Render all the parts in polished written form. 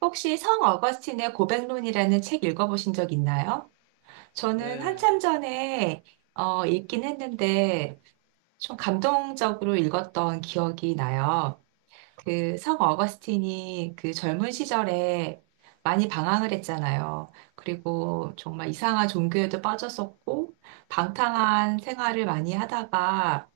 혹시 성 어거스틴의 고백론이라는 책 읽어보신 적 있나요? 저는 네, 한참 전에 읽긴 했는데 좀 감동적으로 읽었던 기억이 나요. 그 성 어거스틴이 그 젊은 시절에 많이 방황을 했잖아요. 그리고 정말 이상한 종교에도 빠졌었고 방탕한 생활을 많이 하다가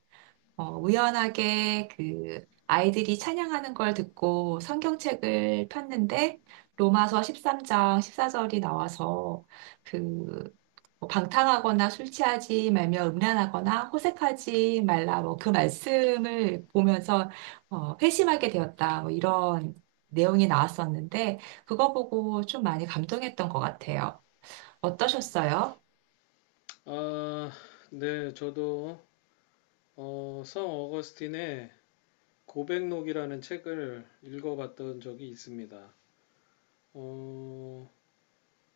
우연하게 그 아이들이 찬양하는 걸 듣고 성경책을 폈는데 로마서 13장 14절이 나와서 그뭐 방탕하거나 술 취하지 말며 음란하거나 호색하지 말라 뭐 그 말씀을 보면서 회심하게 되었다 뭐 이런 내용이 나왔었는데 그거 보고 좀 많이 감동했던 것 같아요. 어떠셨어요? 아, 네, 저도 성 어거스틴의 고백록이라는 책을 읽어봤던 적이 있습니다. 어,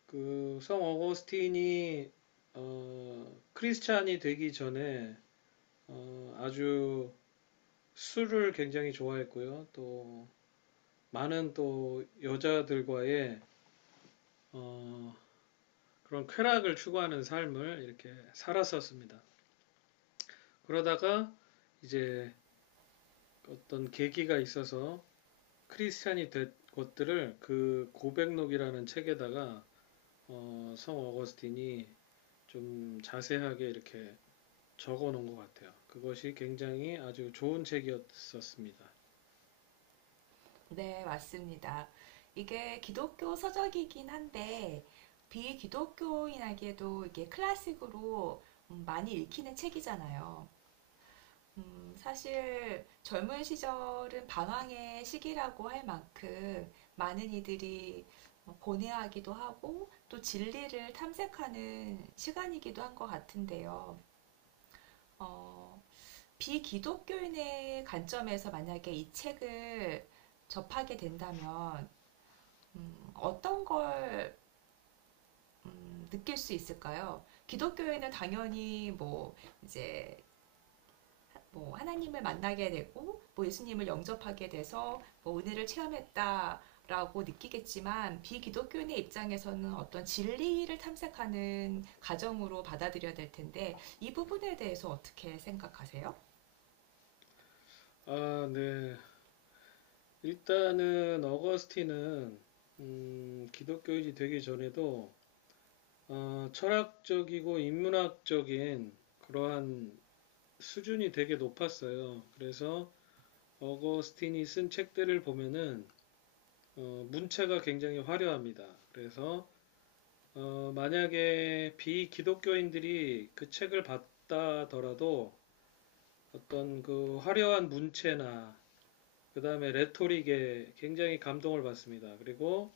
성 어거스틴이 크리스찬이 되기 전에 아주 술을 굉장히 좋아했고요. 또 많은 또 여자들과의 어, 그런 쾌락을 추구하는 삶을 이렇게 살았었습니다. 그러다가 이제 어떤 계기가 있어서 크리스찬이 된 것들을 그 고백록이라는 책에다가 성 어거스틴이 좀 자세하게 이렇게 적어 놓은 것 같아요. 그것이 굉장히 아주 좋은 책이었었습니다. 네, 맞습니다. 이게 기독교 서적이긴 한데, 비기독교인에게도 이게 클래식으로 많이 읽히는 책이잖아요. 사실 젊은 시절은 방황의 시기라고 할 만큼 많은 이들이 고뇌하기도 하고 또 진리를 탐색하는 시간이기도 한 것 같은데요. 어, 비기독교인의 관점에서 만약에 이 책을 접하게 된다면 어떤 걸 느낄 수 있을까요? 기독교에는 당연히 뭐 이제 뭐 하나님을 만나게 되고 뭐 예수님을 영접하게 돼서 뭐 은혜를 체험했다라고 느끼겠지만 비기독교인의 입장에서는 어떤 진리를 탐색하는 과정으로 받아들여야 될 텐데 이 부분에 대해서 어떻게 생각하세요? 아, 네. 일단은 어거스틴은 기독교인이 되기 전에도 철학적이고 인문학적인 그러한 수준이 되게 높았어요. 그래서 어거스틴이 쓴 책들을 보면은 문체가 굉장히 화려합니다. 그래서 만약에 비기독교인들이 그 책을 봤다더라도 어떤 그 화려한 문체나 그 다음에 레토릭에 굉장히 감동을 받습니다. 그리고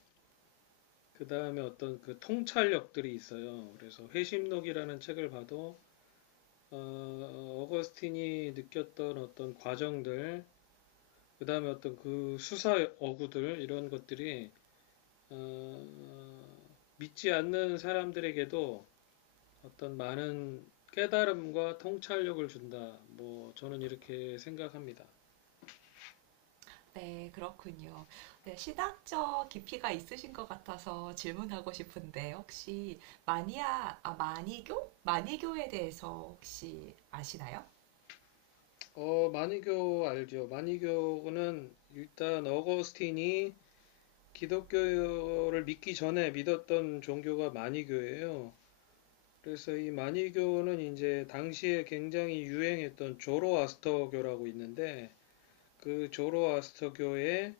그 다음에 어떤 그 통찰력들이 있어요. 그래서 회심록이라는 책을 봐도 어거스틴이 느꼈던 어떤 과정들, 그 다음에 어떤 그 수사 어구들 이런 것들이 어, 믿지 않는 사람들에게도 어떤 많은 깨달음과 통찰력을 준다. 뭐 저는 이렇게 생각합니다. 네, 그렇군요. 네, 신학적 깊이가 있으신 것 같아서 질문하고 싶은데, 혹시 마니아, 아, 마니교? 마니교에 대해서 혹시 아시나요? 마니교 알죠? 마니교는 일단 어거스틴이 기독교를 믿기 전에 믿었던 종교가 마니교예요. 그래서 이 마니교는 이제 당시에 굉장히 유행했던 조로아스터교라고 있는데 그 조로아스터교의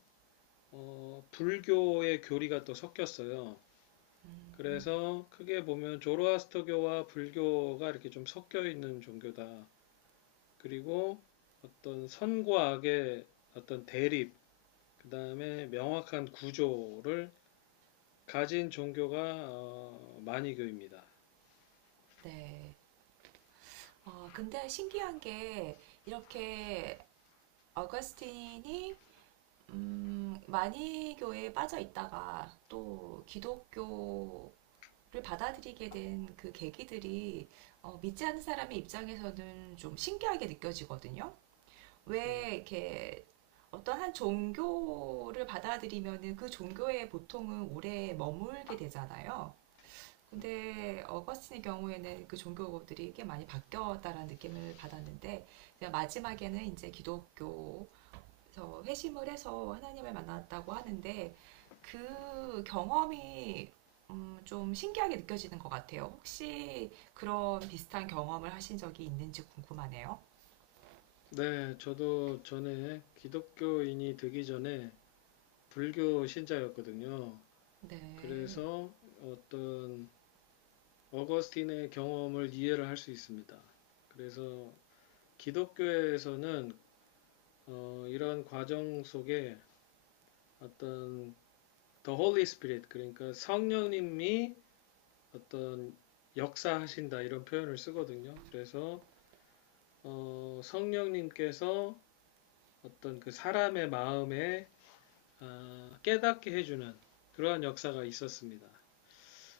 불교의 교리가 또 섞였어요. 그래서 크게 보면 조로아스터교와 불교가 이렇게 좀 섞여 있는 종교다. 그리고 어떤 선과 악의 어떤 대립, 그 다음에 명확한 구조를 가진 종교가 마니교입니다. 네. 근데 신기한 게, 이렇게 어거스틴이, 마니교에 빠져 있다가 또 기독교를 받아들이게 된 그 계기들이, 믿지 않는 사람의 입장에서는 좀 신기하게 느껴지거든요. 왜 이렇게 어떤 한 종교를 받아들이면은 그 종교에 보통은 오래 머물게 되잖아요. 근데 어거스틴의 경우에는 그 종교들이 꽤 많이 바뀌었다라는 느낌을 받았는데 제가 마지막에는 이제 기독교에서 회심을 해서 하나님을 만났다고 하는데 그 경험이 좀 신기하게 느껴지는 것 같아요. 혹시 그런 비슷한 경험을 하신 적이 있는지 궁금하네요. 네, 저도 전에 기독교인이 되기 전에 불교 신자였거든요. 네. 그래서 어떤 어거스틴의 경험을 이해를 할 수 있습니다. 그래서 기독교에서는 이런 과정 속에 어떤 The Holy Spirit, 그러니까 성령님이 어떤 역사하신다 이런 표현을 쓰거든요. 그래서 성령님께서 어떤 그 사람의 마음에 깨닫게 해주는 그러한 역사가 있었습니다.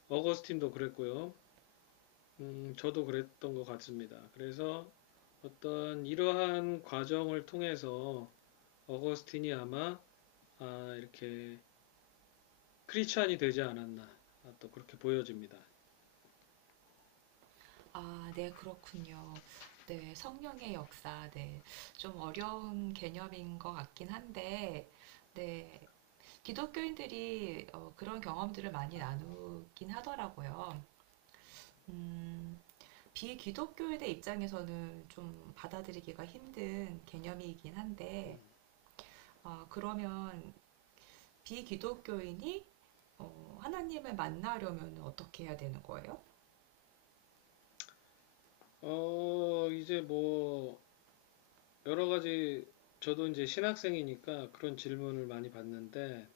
어거스틴도 그랬고요. 저도 그랬던 것 같습니다. 그래서 어떤 이러한 과정을 통해서 어거스틴이 아마 아, 이렇게 크리스찬이 되지 않았나 아, 또 그렇게 보여집니다. 아, 네, 그렇군요. 네, 성령의 역사, 네. 좀 어려운 개념인 것 같긴 한데, 네, 기독교인들이 그런 경험들을 많이 나누긴 하더라고요. 음, 비기독교인의 입장에서는 좀 받아들이기가 힘든 개념이긴 한데, 아, 그러면 비기독교인이 하나님을 만나려면 어떻게 해야 되는 거예요? 이제 뭐 여러 가지, 저도 이제 신학생이니까 그런 질문을 많이 받는데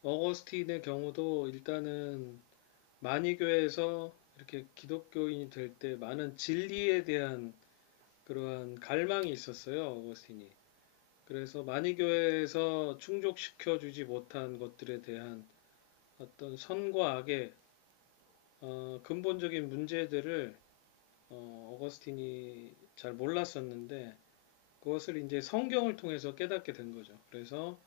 어거스틴의 경우도 일단은 만이교에서 이렇게 기독교인이 될 때 많은 진리에 대한 그러한 갈망이 있었어요, 어거스틴이. 그래서 만이교회에서 충족시켜 주지 못한 것들에 대한 어떤 선과 악의 근본적인 문제들을 어거스틴이 잘 몰랐었는데 그것을 이제 성경을 통해서 깨닫게 된 거죠. 그래서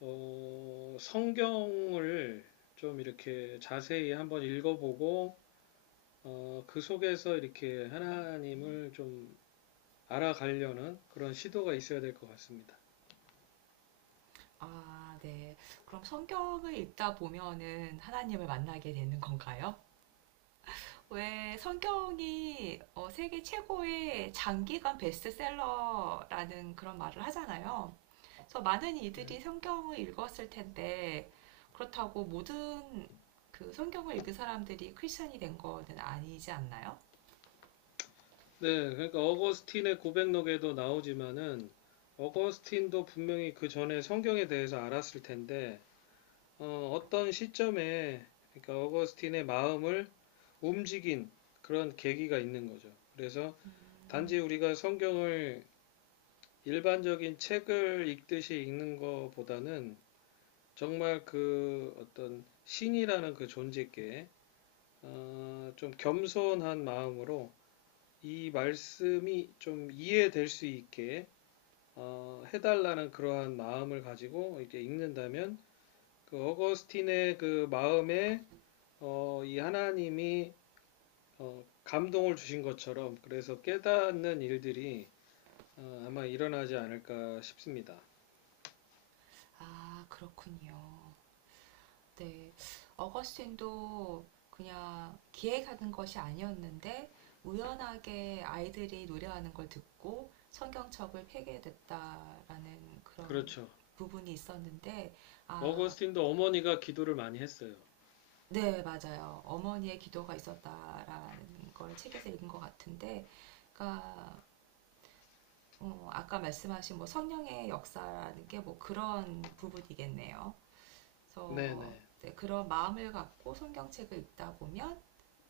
성경을 좀 이렇게 자세히 한번 읽어보고 그 속에서 이렇게 하나님을 좀 알아가려는 그런 시도가 있어야 될 것 같습니다. 아, 네. 그럼 성경을 읽다 보면은 하나님을 만나게 되는 건가요? 왜 성경이 세계 최고의 장기간 베스트셀러라는 그런 말을 하잖아요. 그래서 많은 이들이 성경을 읽었을 텐데 그렇다고 모든 그 성경을 읽은 사람들이 크리스천이 된 거는 아니지 않나요? 네, 그러니까 어거스틴의 고백록에도 나오지만은 어거스틴도 분명히 그 전에 성경에 대해서 알았을 텐데 떤 시점에 그러니까 어거스틴의 마음을 움직인 그런 계기가 있는 거죠. 그래서 음, 단지 우리가 성경을 일반적인 책을 읽듯이 읽는 것보다는 정말 그 어떤 신이라는 그 존재께 좀 겸손한 마음으로 이 말씀이 좀 이해될 수 있게 해달라는 그러한 마음을 가지고 이제 읽는다면 그 어거스틴의 그 마음에 이 하나님이 감동을 주신 것처럼 그래서 깨닫는 일들이 아마 일어나지 않을까 싶습니다. 아, 그렇군요. 네. 어거스틴도 그냥 기획하는 것이 아니었는데 우연하게 아이들이 노래하는 걸 듣고 성경책을 폐기됐다라는 그런 그렇죠. 부분이 있었는데 아, 어거스틴도 어머니가 기도를 많이 했어요. 네, 맞아요. 어머니의 기도가 있었다라는 걸 책에서 읽은 것 같은데 그러니까 아까 말씀하신 뭐 성령의 역사라는 게 뭐 그런 부분이겠네요. 그래서 네네. 네, 그런 마음을 갖고 성경책을 읽다 보면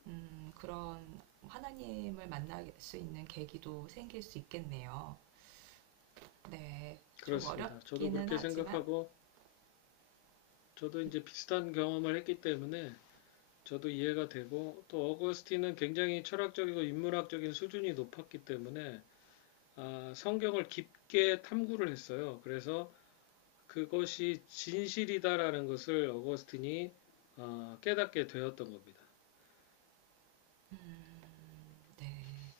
그런 하나님을 만날 수 있는 계기도 생길 수 있겠네요. 네, 좀 그렇습니다. 저도 어렵기는 그렇게 하지만, 생각하고 저도 이제 비슷한 경험을 했기 때문에 저도 이해가 되고 또 어거스틴은 굉장히 철학적이고 인문학적인 수준이 높았기 때문에 아, 성경을 깊게 탐구를 했어요. 그래서 그것이 진실이다라는 것을 어거스틴이 깨닫게 되었던 겁니다. 네,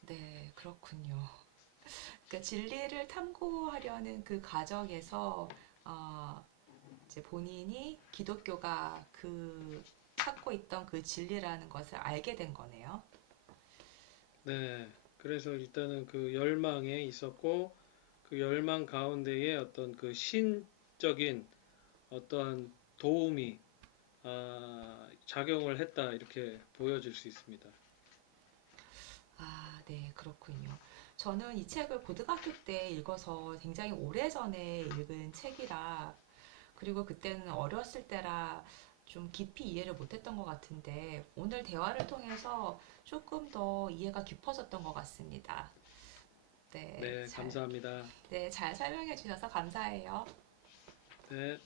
네, 그렇군요. 그러니까 진리를 탐구하려는 그 과정에서, 어, 이제 본인이 기독교가 그 찾고 있던 그 진리라는 것을 알게 된 거네요. 네. 그래서 일단은 그 열망에 있었고 그 열망 가운데에 어떤 그 신적인 어떠한 도움이 아, 작용을 했다 이렇게 보여질 수 있습니다. 아, 네, 그렇군요. 저는 이 책을 고등학교 때 읽어서 굉장히 오래전에 읽은 책이라 그리고 그때는 어렸을 때라 좀 깊이 이해를 못했던 것 같은데 오늘 대화를 통해서 조금 더 이해가 깊어졌던 것 같습니다. 네, 네, 잘, 감사합니다. 네, 잘 설명해 주셔서 감사해요. 네.